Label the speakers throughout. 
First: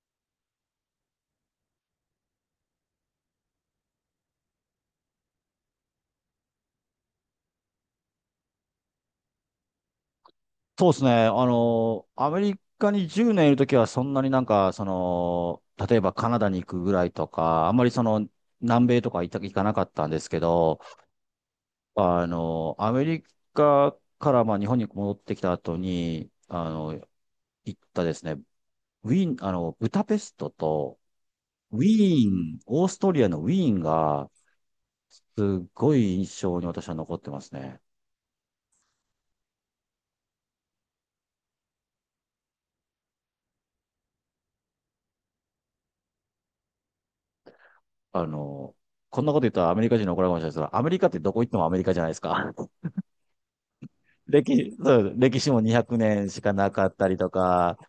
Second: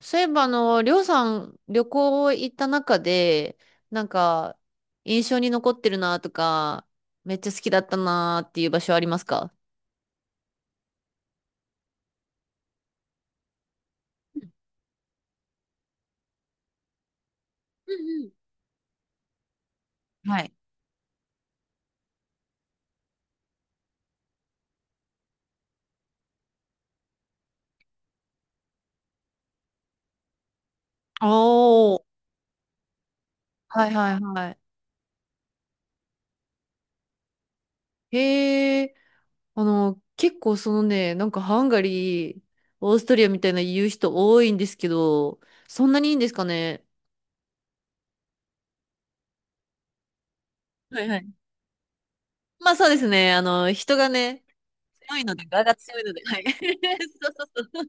Speaker 1: そういえば、りょうさん、旅行行った中で、なんか、印象に残ってるなとか、めっちゃ好きだったなっていう場所ありますか？
Speaker 2: そうですね。アメリカに10年いるときは、そんなになんか、例えばカナダに行くぐらいとか、あんまり南米とか行かなかったんです
Speaker 1: は
Speaker 2: け
Speaker 1: い。
Speaker 2: ど、アメリカからまあ日本に戻ってきた後に、行ったですね、ウィーン、ブダペストと、ウィ
Speaker 1: おー。
Speaker 2: ーン、オーストリアのウィーン
Speaker 1: はいはい
Speaker 2: が、
Speaker 1: はい。
Speaker 2: すっごい印象に私は残ってますね。
Speaker 1: へえ、結構そのね、なんかハンガリー、オーストリアみたいな言う人多いんですけど、そんなにいいんですかね？
Speaker 2: あの、こんなこと言ったらアメリカ人に怒られるかもしれないですけど、アメリ
Speaker 1: は
Speaker 2: カ
Speaker 1: い
Speaker 2: っ
Speaker 1: は
Speaker 2: てど
Speaker 1: い。
Speaker 2: こ行ってもアメリカじゃないですか。
Speaker 1: まあそうですね、人がね、
Speaker 2: 歴、そう
Speaker 1: 強いの
Speaker 2: 歴
Speaker 1: で、
Speaker 2: 史も
Speaker 1: 柄が
Speaker 2: 200
Speaker 1: 強いので、
Speaker 2: 年
Speaker 1: は
Speaker 2: し
Speaker 1: い。
Speaker 2: かなかったり
Speaker 1: そ
Speaker 2: と
Speaker 1: うそう
Speaker 2: か、
Speaker 1: そう。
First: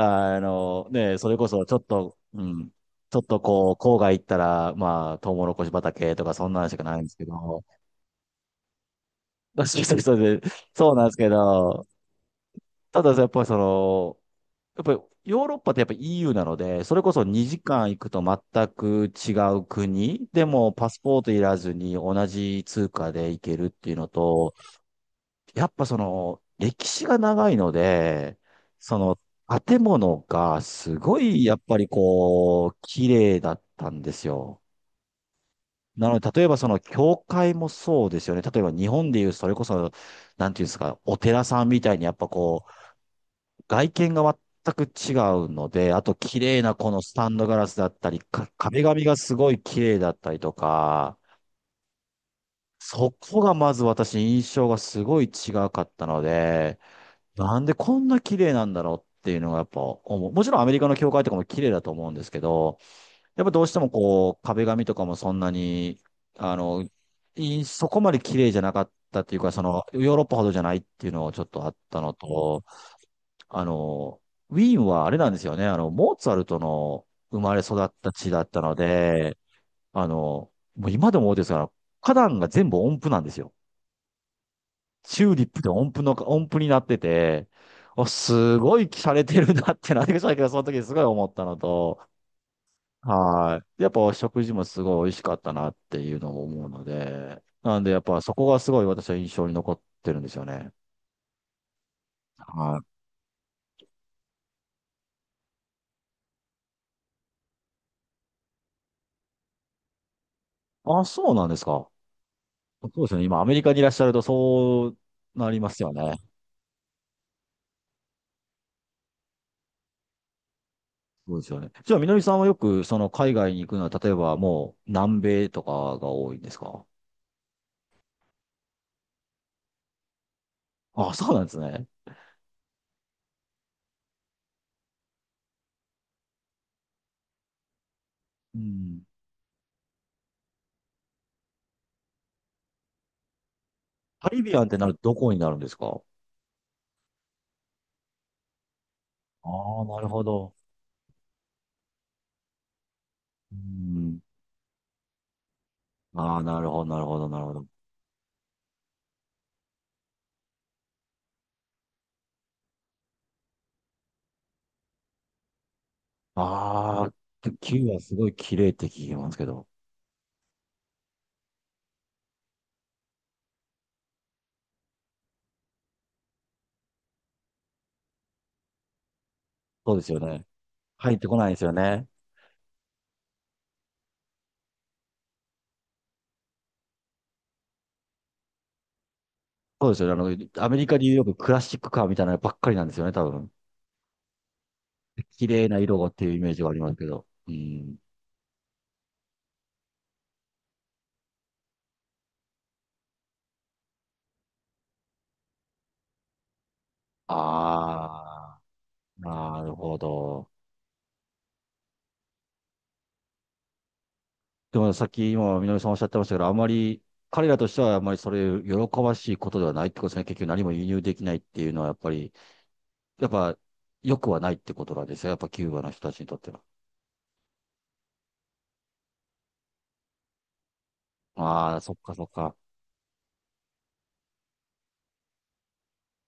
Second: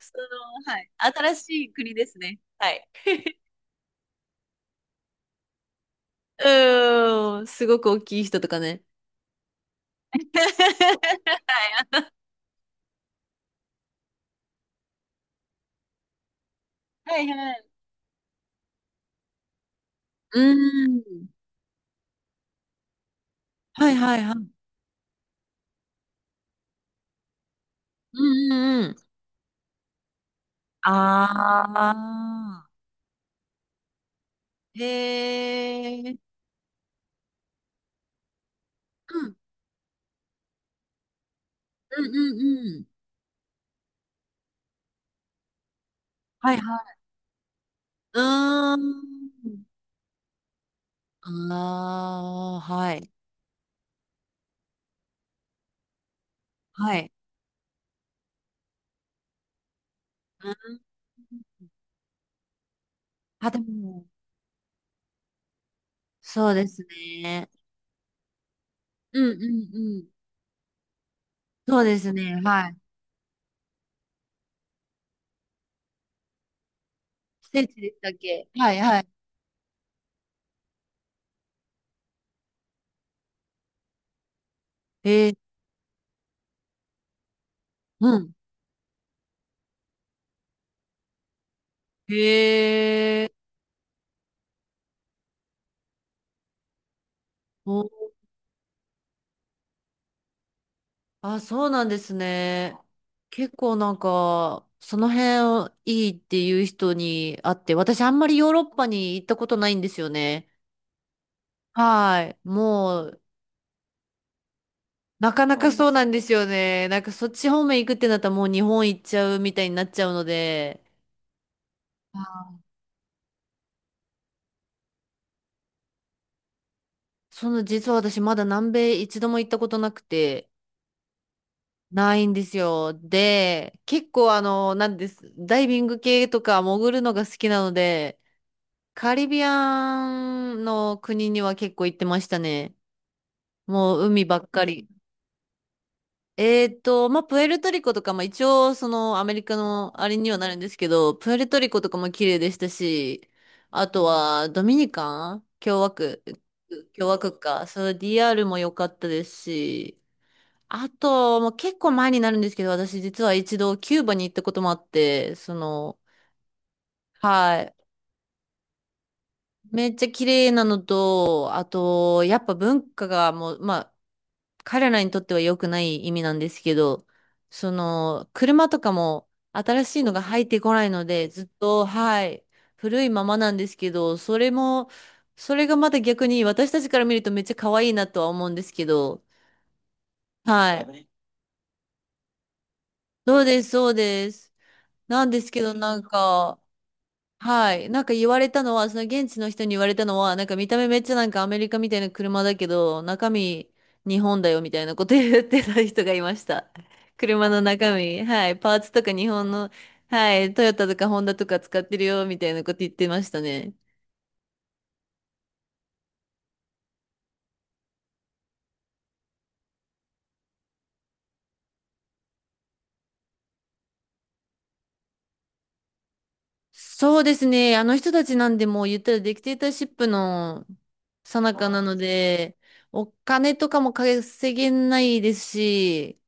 Speaker 1: その、はい。
Speaker 2: ね、そ
Speaker 1: 新
Speaker 2: れ
Speaker 1: し
Speaker 2: こそ
Speaker 1: い
Speaker 2: ちょっ
Speaker 1: 国です
Speaker 2: と、
Speaker 1: ね。
Speaker 2: う
Speaker 1: は
Speaker 2: ん、
Speaker 1: い。
Speaker 2: ちょっと こう、郊外行ったら、まあ、トウモロコシ畑とか
Speaker 1: う
Speaker 2: そんなんしかないんですけ
Speaker 1: ーん、
Speaker 2: ど、
Speaker 1: すごく大きい人とかね。
Speaker 2: そうそうそう、そうなんです けど、ただやっぱりやっぱりヨーロッパってやっぱ EU なので、それこ
Speaker 1: は
Speaker 2: そ
Speaker 1: いは
Speaker 2: 2
Speaker 1: い。
Speaker 2: 時間行くと全く違う国
Speaker 1: う
Speaker 2: でも
Speaker 1: ー
Speaker 2: パスポー
Speaker 1: ん。
Speaker 2: トいらずに同じ通貨で行けるって
Speaker 1: は
Speaker 2: い
Speaker 1: い
Speaker 2: うの
Speaker 1: はいはい。う
Speaker 2: と、やっぱ歴史が長いので、
Speaker 1: んうんうん。
Speaker 2: その、建物が
Speaker 1: あ
Speaker 2: すごい、やっぱりこう、
Speaker 1: あ。
Speaker 2: 綺麗だったんですよ。
Speaker 1: へ
Speaker 2: な
Speaker 1: え。
Speaker 2: ので、例えば教会もそうですよね。例えば日本
Speaker 1: う
Speaker 2: でいう、
Speaker 1: ん。
Speaker 2: それこそ、なんていうんですか、お寺さんみたい
Speaker 1: う
Speaker 2: に、
Speaker 1: んう
Speaker 2: やっぱ
Speaker 1: ん
Speaker 2: こ
Speaker 1: うん。
Speaker 2: う、外見が全く違うので、あと、綺
Speaker 1: はい
Speaker 2: 麗な
Speaker 1: は
Speaker 2: こ
Speaker 1: い。
Speaker 2: のスタンドガラスだったり、
Speaker 1: うー
Speaker 2: 壁紙がすごい
Speaker 1: ん。
Speaker 2: 綺麗だったりとか、
Speaker 1: ああ、はい。
Speaker 2: そこがまず私、印象がすごい違かったので、
Speaker 1: はい。
Speaker 2: なんでこんな綺麗なんだろうっていうのがやっぱ思う。も
Speaker 1: う
Speaker 2: ちろんアメ
Speaker 1: ん。
Speaker 2: リカの教会とかも綺麗だと思うんですけど、やっ
Speaker 1: あ、
Speaker 2: ぱ
Speaker 1: で
Speaker 2: どうしても
Speaker 1: も、
Speaker 2: こう、壁紙とかもそんなに、
Speaker 1: そう
Speaker 2: あ
Speaker 1: です
Speaker 2: の、
Speaker 1: ね。
Speaker 2: そこまで綺麗じゃなかっ
Speaker 1: う
Speaker 2: たっ
Speaker 1: ん
Speaker 2: て
Speaker 1: う
Speaker 2: い
Speaker 1: ん
Speaker 2: うか、その、
Speaker 1: うん。
Speaker 2: ヨーロッパほどじゃないっていうのがちょっとあっ
Speaker 1: そうで
Speaker 2: た
Speaker 1: す
Speaker 2: の
Speaker 1: ね、
Speaker 2: と、
Speaker 1: はい。
Speaker 2: あの、ウィーンはあれなんですよね、モーツァルトの生まれ
Speaker 1: 聖地
Speaker 2: 育
Speaker 1: で
Speaker 2: っ
Speaker 1: した
Speaker 2: た
Speaker 1: っ
Speaker 2: 地だ
Speaker 1: け？
Speaker 2: った
Speaker 1: は
Speaker 2: の
Speaker 1: いはい。
Speaker 2: で、あの、もう今でも思うんですが、花壇が全部音符なんですよ。チ
Speaker 1: え
Speaker 2: ュ
Speaker 1: ー、
Speaker 2: ーリップで音符になってて、お
Speaker 1: うん。
Speaker 2: すごい洒落てるなってなってきたけど、その時すごい思ったのと、
Speaker 1: へえ、
Speaker 2: はい。やっぱ食事もすごい美味しかったなっていうのも思うので、なんでやっ
Speaker 1: お、
Speaker 2: ぱそこがすごい私は印象に残ってるんですよね。
Speaker 1: あ、そうなんですね。
Speaker 2: はい。
Speaker 1: 結構なんか、その辺をいいっていう人に会って、私あんまりヨーロッパに行ったことないんですよね。
Speaker 2: あ、そうなんですか。
Speaker 1: はい。
Speaker 2: そ
Speaker 1: も
Speaker 2: うですよ
Speaker 1: う、
Speaker 2: ね。今アメリカにいらっしゃるとそう
Speaker 1: なか
Speaker 2: な
Speaker 1: な
Speaker 2: りま
Speaker 1: か
Speaker 2: す
Speaker 1: そう
Speaker 2: よ
Speaker 1: なん
Speaker 2: ね。
Speaker 1: ですよね。なんかそっち方面行くってなったらもう日本行っちゃうみたいになっちゃうので、
Speaker 2: そうですよね。じゃあ、みの
Speaker 1: あ
Speaker 2: りさんはよ
Speaker 1: ー、
Speaker 2: くその海外に行くのは、例えばもう南米とかが多いんですか？
Speaker 1: その実は私まだ南米一度も行ったことなくて、
Speaker 2: あ、そうなんですね。
Speaker 1: ないんですよ。で、結構なんです、ダイビング系とか潜るのが好きなので、
Speaker 2: うん。
Speaker 1: カリビアンの国には結構行ってましたね。もう海
Speaker 2: カ
Speaker 1: ば
Speaker 2: リ
Speaker 1: っ
Speaker 2: ビアン
Speaker 1: か
Speaker 2: って
Speaker 1: り。
Speaker 2: なるとどこになるんですか？
Speaker 1: えーと、まあ、プエルトリコとか、まあ、一応そのアメリ
Speaker 2: あ
Speaker 1: カ
Speaker 2: あー、
Speaker 1: の
Speaker 2: な
Speaker 1: あ
Speaker 2: る
Speaker 1: れ
Speaker 2: ほ
Speaker 1: にはな
Speaker 2: ど。
Speaker 1: るんですけど、プエルトリコとかも綺麗でしたし、
Speaker 2: う
Speaker 1: あと
Speaker 2: ん。
Speaker 1: はドミニカン共和国、
Speaker 2: ああ、なるほど、なる
Speaker 1: 共和
Speaker 2: ほど、
Speaker 1: 国
Speaker 2: なるほ
Speaker 1: か、
Speaker 2: ど。
Speaker 1: そう、DR も良かったですし、あと、もう結構前になるんですけど、私実は一度キューバに行ったこともあって、
Speaker 2: ああ、
Speaker 1: はい。
Speaker 2: キューバすごい綺麗って聞きますけど。
Speaker 1: めっちゃ綺麗なのと、あと、やっぱ文化がもう、まあ、彼らにとっては良くない意味なんですけど、車とかも新
Speaker 2: そう
Speaker 1: し
Speaker 2: で
Speaker 1: い
Speaker 2: す
Speaker 1: の
Speaker 2: よ
Speaker 1: が入
Speaker 2: ね。
Speaker 1: ってこないの
Speaker 2: 入って
Speaker 1: で、
Speaker 2: こ
Speaker 1: ずっ
Speaker 2: ないですよ
Speaker 1: と、
Speaker 2: ね。
Speaker 1: はい、古いままなんですけど、それも、それがまた逆に私たちから見るとめっちゃ可愛いなとは思うんですけど、
Speaker 2: そうですよね。アメ
Speaker 1: は
Speaker 2: リカで
Speaker 1: い。
Speaker 2: いうよくクラシックカーみたいなのばっかりなんですよね、多
Speaker 1: そう
Speaker 2: 分。
Speaker 1: です、そうです。なんで
Speaker 2: 綺
Speaker 1: すけ
Speaker 2: 麗
Speaker 1: ど、
Speaker 2: な
Speaker 1: な
Speaker 2: 色
Speaker 1: ん
Speaker 2: がっていうイメー
Speaker 1: か、
Speaker 2: ジがありますけど。う
Speaker 1: はい。
Speaker 2: ん。
Speaker 1: なんか言われたのは、その現地の人に言われたのは、なんか見た目めっちゃなんかアメリカみたいな車だけど、中身日本だよみたいなこと言ってた人がいました。車の中身、はい。
Speaker 2: ああ、
Speaker 1: パーツとか日本
Speaker 2: な
Speaker 1: の、
Speaker 2: るほ
Speaker 1: は
Speaker 2: ど。
Speaker 1: い。トヨタとかホンダとか使ってるよみたいなこと言ってましたね。
Speaker 2: でもさっき今、みのりさんおっしゃってましたけど、あまり、彼らとしてはあまりそれ喜ばしいことではないってことですね。結局何も輸入できないっていうのはやっぱり。やっぱ、良くはないってことなんですよ。やっぱキューバの人たちにとっては。
Speaker 1: そうですね。あの人たちなんでもう言ったらディクテーターシップの最中
Speaker 2: あ
Speaker 1: な
Speaker 2: あ、そ
Speaker 1: の
Speaker 2: っかそっ
Speaker 1: で、
Speaker 2: か。
Speaker 1: お金とかも稼げないですし、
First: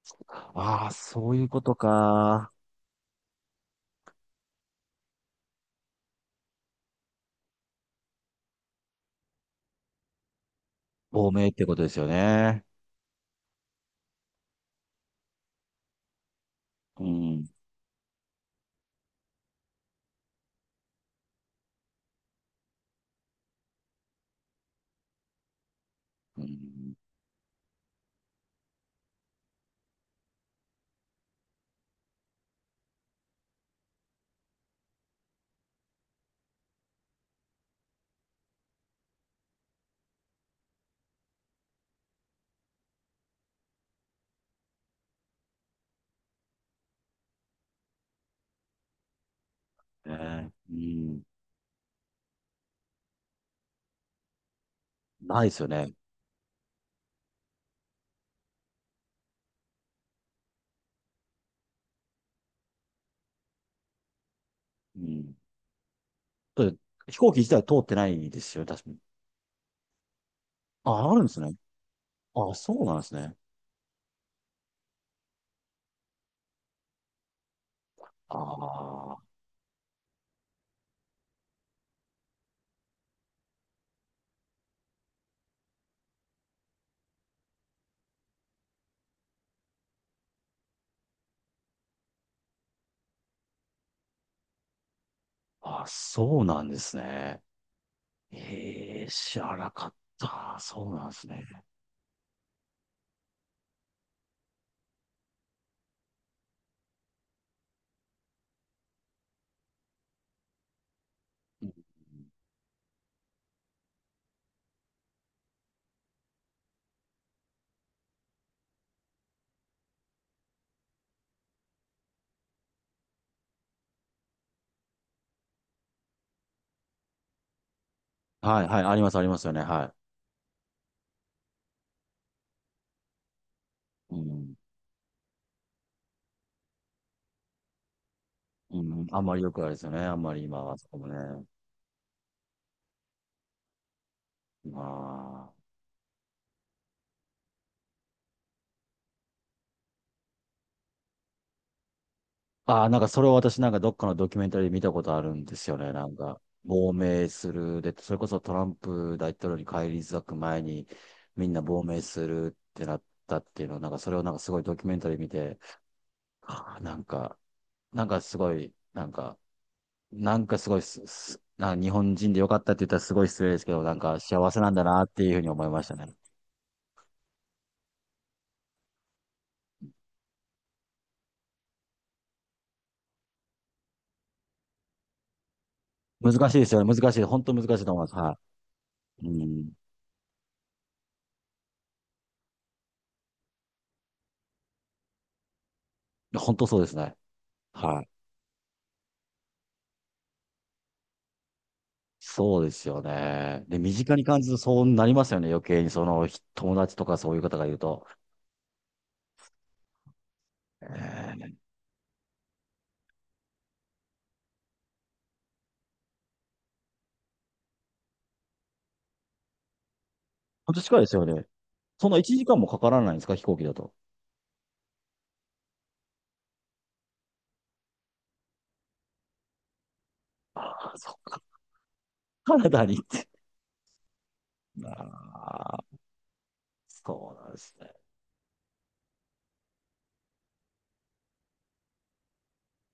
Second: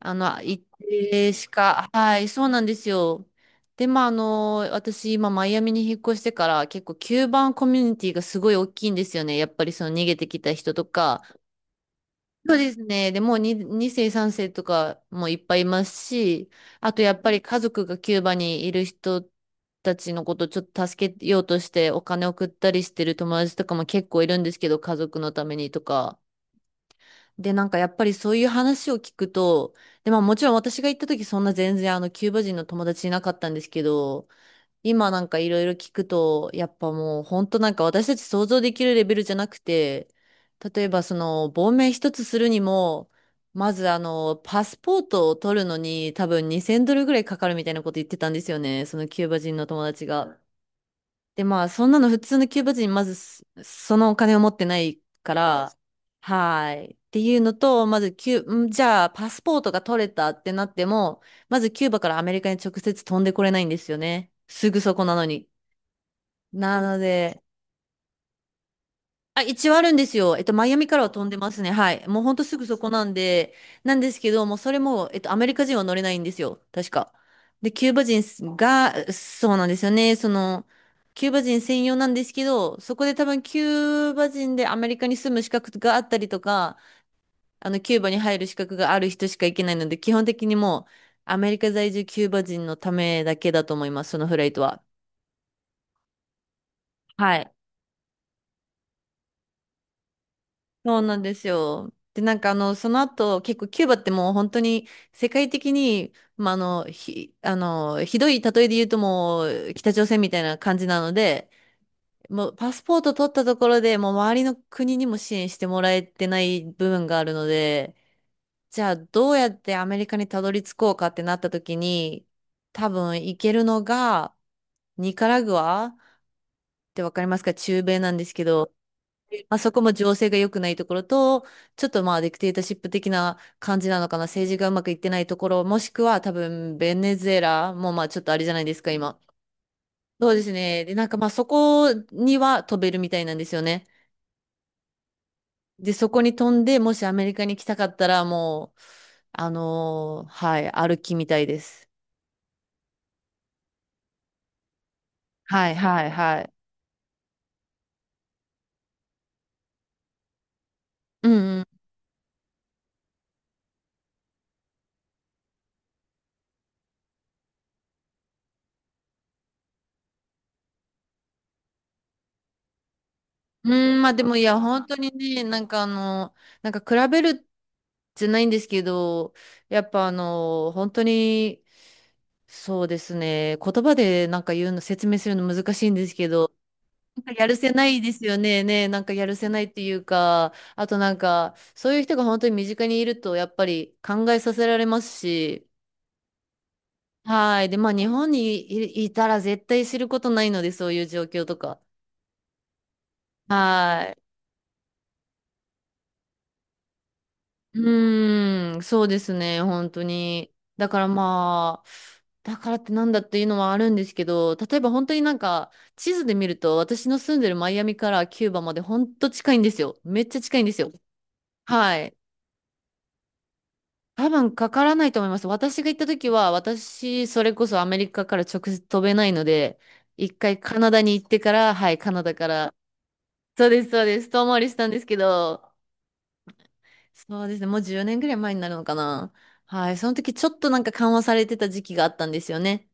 Speaker 1: 一
Speaker 2: ああ、そ
Speaker 1: 定
Speaker 2: うい
Speaker 1: し
Speaker 2: うこと
Speaker 1: か、はい、そう
Speaker 2: か。
Speaker 1: なんですよ。で、まあ、私、今、マイアミに引っ越してから、結構、キューバンコミュニティがすごい大きいんですよね。やっぱり、その、逃げてきた人とか。
Speaker 2: 亡命ってことですよ
Speaker 1: そう
Speaker 2: ね。
Speaker 1: ですね。で、もう2世、3世とかもいっぱいいますし、あと、
Speaker 2: う
Speaker 1: やっぱり、
Speaker 2: ん。
Speaker 1: 家族がキューバにいる人たちのことをちょっと助けようとして、お金送ったりしてる友達とかも結構いるんですけど、家族のためにとか。
Speaker 2: うん。
Speaker 1: で、なんかやっぱりそういう話を聞くと、で、まあもちろん私が行った時そんな全然あのキューバ人の友達いなかったんですけど、今なんかいろいろ聞くと、やっぱもう本当なんか私たち想像できるレベルじゃなくて、例えばその亡命一つするにも、まずパスポートを取るのに多分2000ドルぐらいかかるみたいなこと言ってたんですよね、そのキューバ人の友達が。
Speaker 2: ね、うん。
Speaker 1: で、まあ、そんなの普通のキューバ人、まずそ、そのお金を持ってないか
Speaker 2: ないですよ
Speaker 1: ら、
Speaker 2: ね。
Speaker 1: はーい。っていうのと、まずキュー、んじゃあ、パスポートが取れたってなっても、まずキューバからアメリカに直接飛んでこれないんですよね。すぐそ
Speaker 2: う
Speaker 1: こなの
Speaker 2: ん。
Speaker 1: に。
Speaker 2: だって
Speaker 1: なの
Speaker 2: 飛行機
Speaker 1: で、
Speaker 2: 自体通ってないですよね、確かに。
Speaker 1: あ、一応あるんですよ。えっと、マイアミ
Speaker 2: あ
Speaker 1: からは
Speaker 2: あ、ある
Speaker 1: 飛
Speaker 2: ん
Speaker 1: ん
Speaker 2: で
Speaker 1: で
Speaker 2: す
Speaker 1: ま
Speaker 2: ね。
Speaker 1: すね。はい。もうほんと
Speaker 2: あ、
Speaker 1: すぐ
Speaker 2: そ
Speaker 1: そ
Speaker 2: う
Speaker 1: こ
Speaker 2: なん
Speaker 1: な
Speaker 2: で
Speaker 1: ん
Speaker 2: すね。
Speaker 1: で、なんですけど、もうそれも、えっと、アメリカ人は乗れないんですよ。確か。で、キューバ人
Speaker 2: あ
Speaker 1: が、そうなんですよね。キューバ人専用なんですけど、そこで多分キューバ人でアメリカに住む資格があったりとか、キューバに入る資格がある人しか行けないので、基本的にもう、アメリカ在住キューバ人のためだけだと思います、そのフライトは。
Speaker 2: あ、ああ、そうなんです
Speaker 1: は
Speaker 2: ね。
Speaker 1: い。
Speaker 2: ええ、知らなかった。そう
Speaker 1: そう
Speaker 2: なん
Speaker 1: な
Speaker 2: で
Speaker 1: ん
Speaker 2: す
Speaker 1: です
Speaker 2: ね。
Speaker 1: よ。で、なんかあの、その後、結構キューバってもう本当に世界的に、まあ、あの、ひ、あの、ひどい例えで言うともう北朝鮮みたいな感じなので、
Speaker 2: うん、
Speaker 1: もうパスポート取ったところでもう周りの国にも支援してもらえてない部分があるので、じゃあどうやってアメリカにたどり着こうかってなった時に、多分行けるのがニカラグアってわかりますか？中米なんですけ
Speaker 2: はい、
Speaker 1: ど、
Speaker 2: はい、あります、ありますよ
Speaker 1: まあ、
Speaker 2: ね。
Speaker 1: そこも
Speaker 2: は
Speaker 1: 情勢が良くないところと、ちょっとまあディクテータシップ的な感じなの
Speaker 2: い。う
Speaker 1: かな、政
Speaker 2: ん
Speaker 1: 治がうまくいってないところ、もしくは多分ベネズエラもまあちょっとあれじゃないです
Speaker 2: う
Speaker 1: か、
Speaker 2: ん、
Speaker 1: 今。
Speaker 2: あんまりよくあれですよね。あん
Speaker 1: そう
Speaker 2: ま
Speaker 1: で
Speaker 2: り
Speaker 1: す
Speaker 2: 今は
Speaker 1: ね。
Speaker 2: そ
Speaker 1: で、
Speaker 2: こ
Speaker 1: な
Speaker 2: も
Speaker 1: んか
Speaker 2: ね。
Speaker 1: まあそこには飛べるみたいなんですよね。
Speaker 2: ま
Speaker 1: で、そこに飛んで、もしアメリカに来たかったらもう、はい、歩きみたいです。
Speaker 2: あ。ああ、なんかそれを私なんかどっかのドキュメンタリーで見たことあるんで
Speaker 1: は
Speaker 2: す
Speaker 1: い
Speaker 2: よね。
Speaker 1: は
Speaker 2: な
Speaker 1: い
Speaker 2: ん
Speaker 1: は
Speaker 2: か、
Speaker 1: い。
Speaker 2: 亡命する。で、それこそトランプ大統領に返り咲く前に
Speaker 1: うん
Speaker 2: みん
Speaker 1: う
Speaker 2: な
Speaker 1: ん。
Speaker 2: 亡命するってなったっていうのを、なんかそれをなんかすごいドキュメンタリー見て、ああ、なんか、なんかすごい、なんか、なんかすごいす、すなんか日本人でよかったって言ったらすごい失礼ですけど、な
Speaker 1: う
Speaker 2: ん
Speaker 1: ん、まあ
Speaker 2: か
Speaker 1: でもい
Speaker 2: 幸
Speaker 1: や、
Speaker 2: せなんだ
Speaker 1: 本当
Speaker 2: なっ
Speaker 1: に
Speaker 2: ていうふう
Speaker 1: ね、
Speaker 2: に
Speaker 1: な
Speaker 2: 思
Speaker 1: ん
Speaker 2: い
Speaker 1: か
Speaker 2: ま
Speaker 1: あ
Speaker 2: したね。
Speaker 1: の、なんか比べるじゃないんですけど、やっぱあの、本当に、そうですね、言葉でなんか言うの、説明するの難しいんですけ
Speaker 2: 難
Speaker 1: ど、
Speaker 2: しいですよね。難しい。
Speaker 1: なんか
Speaker 2: 本
Speaker 1: やる
Speaker 2: 当難し
Speaker 1: せ
Speaker 2: い
Speaker 1: な
Speaker 2: と
Speaker 1: い
Speaker 2: 思いま
Speaker 1: で
Speaker 2: す。
Speaker 1: すよ
Speaker 2: は
Speaker 1: ね、ね、なんかや
Speaker 2: い。
Speaker 1: る
Speaker 2: う
Speaker 1: せない
Speaker 2: ん、
Speaker 1: っていうか、あとなんか、そういう人が本当に身近にいると、やっぱり考えさせられますし、
Speaker 2: 本当そうですね。
Speaker 1: はい。で、まあ
Speaker 2: は
Speaker 1: 日
Speaker 2: い。
Speaker 1: 本にいたら絶対知ることないので、そういう状況とか。
Speaker 2: そうですよね。で、身
Speaker 1: は
Speaker 2: 近
Speaker 1: い。
Speaker 2: に感じるとそうなりますよね。余計にその友達とかそういう方がいる
Speaker 1: う
Speaker 2: と。
Speaker 1: ーん、そうですね、本当に。
Speaker 2: え
Speaker 1: だから
Speaker 2: ー、
Speaker 1: まあ、だからってなんだっていうのはあるんですけど、例えば本当になんか、地図で見ると、私の住んでるマイアミからキューバまで本当近いんですよ。めっちゃ近いんで
Speaker 2: 本
Speaker 1: す
Speaker 2: 当
Speaker 1: よ。
Speaker 2: 近いですよね。
Speaker 1: は
Speaker 2: そん
Speaker 1: い。
Speaker 2: な1時間もかからないんですか飛行機だと。
Speaker 1: 多分かからないと思います。私が行った時は、私、それこそアメリカから直接飛べないので、一回カナ
Speaker 2: ああ、
Speaker 1: ダ
Speaker 2: そ
Speaker 1: に
Speaker 2: っ
Speaker 1: 行って
Speaker 2: か。
Speaker 1: から、はい、カナダか
Speaker 2: カナ
Speaker 1: ら、
Speaker 2: ダに行って。
Speaker 1: そうです、そうです、遠回りしたんです
Speaker 2: あ
Speaker 1: けど、
Speaker 2: あ、そ
Speaker 1: そ
Speaker 2: う
Speaker 1: う
Speaker 2: なん
Speaker 1: で
Speaker 2: で
Speaker 1: すね。
Speaker 2: す
Speaker 1: もう
Speaker 2: ね。
Speaker 1: 10年ぐらい前になるのかな。はい。その時ちょっとなんか緩和されてた時期があったんですよね。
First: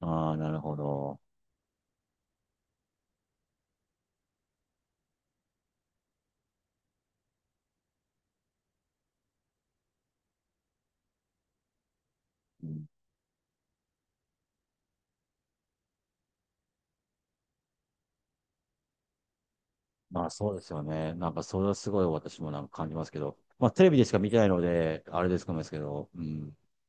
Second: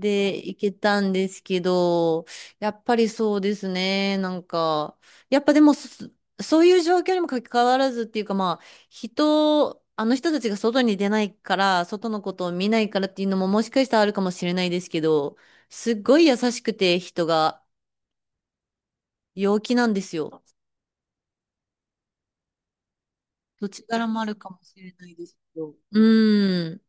Speaker 2: ああ、な
Speaker 1: 行
Speaker 2: る
Speaker 1: け
Speaker 2: ほ
Speaker 1: たん
Speaker 2: ど。
Speaker 1: ですけど、やっぱりそうですね。なんか、やっぱでもそ、そういう状況にもかかわらずっていうかまあ、人、あの人たちが外に出ないから、外のことを
Speaker 2: う
Speaker 1: 見な
Speaker 2: ん、
Speaker 1: いからっていうのももしかしたらあるかもしれないですけど、すっごい優しくて人が陽気なんです
Speaker 2: まあ
Speaker 1: よ。
Speaker 2: そうですよね。なんかそれはすごい私もなんか感じますけど。
Speaker 1: どっ
Speaker 2: まあテ
Speaker 1: ち
Speaker 2: レビ
Speaker 1: か
Speaker 2: で
Speaker 1: ら
Speaker 2: しか
Speaker 1: もあ
Speaker 2: 見
Speaker 1: る
Speaker 2: てない
Speaker 1: かも
Speaker 2: の
Speaker 1: しれ
Speaker 2: で、
Speaker 1: ない
Speaker 2: あ
Speaker 1: で
Speaker 2: れ
Speaker 1: す
Speaker 2: ですかも
Speaker 1: け
Speaker 2: で
Speaker 1: ど。
Speaker 2: す
Speaker 1: う
Speaker 2: けど。うん、
Speaker 1: ーん。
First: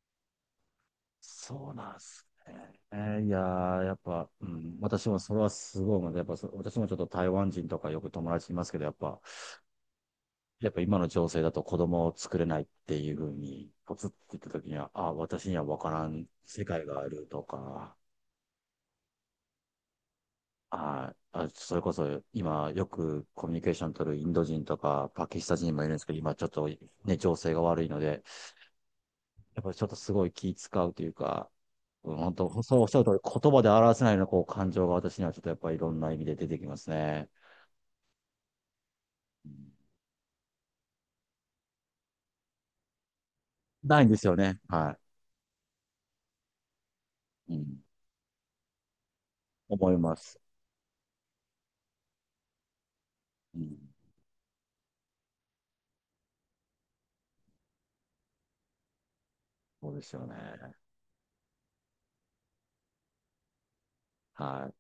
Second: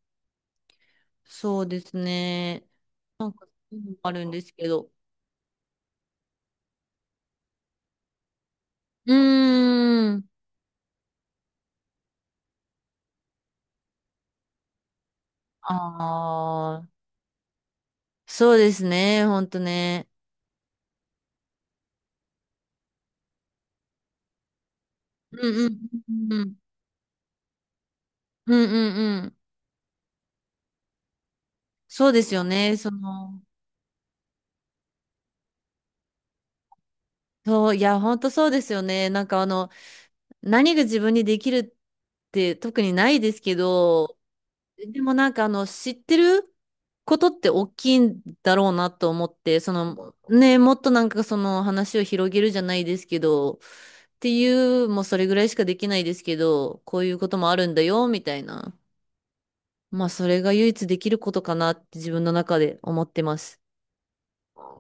Speaker 1: そう
Speaker 2: そう
Speaker 1: で
Speaker 2: なん
Speaker 1: す
Speaker 2: ですね。
Speaker 1: ね。
Speaker 2: えー
Speaker 1: な
Speaker 2: い
Speaker 1: ん
Speaker 2: や
Speaker 1: か、
Speaker 2: ー、やっ
Speaker 1: ある
Speaker 2: ぱ、
Speaker 1: んで
Speaker 2: う
Speaker 1: すけ
Speaker 2: ん、
Speaker 1: ど。
Speaker 2: 私もそれはすごい思う。やっぱそ、私もちょっと台湾人とかよく友達いますけど、やっ
Speaker 1: う
Speaker 2: ぱ、
Speaker 1: ーん。
Speaker 2: やっぱ今の情勢だと子供を作れないっていうふうに、ポツって言った時には、あ、私には分からん世
Speaker 1: あ
Speaker 2: 界
Speaker 1: あ、
Speaker 2: があるとか、
Speaker 1: そうですね。ほんとね。
Speaker 2: あ、あ、それこそ今よくコミュニケーション取るインド人とかパキス
Speaker 1: う
Speaker 2: タ
Speaker 1: ん
Speaker 2: ン
Speaker 1: う
Speaker 2: 人
Speaker 1: ん
Speaker 2: もいるんですけど、
Speaker 1: う
Speaker 2: 今
Speaker 1: ん
Speaker 2: ち
Speaker 1: う
Speaker 2: ょっ
Speaker 1: ん。
Speaker 2: とね、情勢が悪いので、
Speaker 1: うんうんうん。
Speaker 2: やっぱりちょっとすごい気使うというか、
Speaker 1: そう
Speaker 2: うん、
Speaker 1: です
Speaker 2: 本
Speaker 1: よ
Speaker 2: 当、
Speaker 1: ね。
Speaker 2: そうおっしゃる通り、言葉で表せないようなこう感情が私にはちょっとやっぱりいろんな意味で出てきますね。
Speaker 1: そう、いや、ほんとそうですよね。なんかあ
Speaker 2: う
Speaker 1: の、
Speaker 2: ん、
Speaker 1: 何が自分にできるって特にないですけ
Speaker 2: ないんで
Speaker 1: ど、
Speaker 2: すよね。は
Speaker 1: でもなんかあの、知ってることって
Speaker 2: い。う
Speaker 1: 大
Speaker 2: ん、
Speaker 1: きいんだろうなと思って、そ
Speaker 2: 思い
Speaker 1: の、
Speaker 2: ます。
Speaker 1: ね、もっとなんかその話を広げるじゃないですけど、っ
Speaker 2: うん、
Speaker 1: ていう、もうそれぐらいしかできないですけど、こういうこともあるんだよ、みたいな。
Speaker 2: そうで
Speaker 1: まあ、
Speaker 2: すよ
Speaker 1: そ
Speaker 2: ね。
Speaker 1: れが唯一できることかなって自分の中で思ってます。
Speaker 2: はい。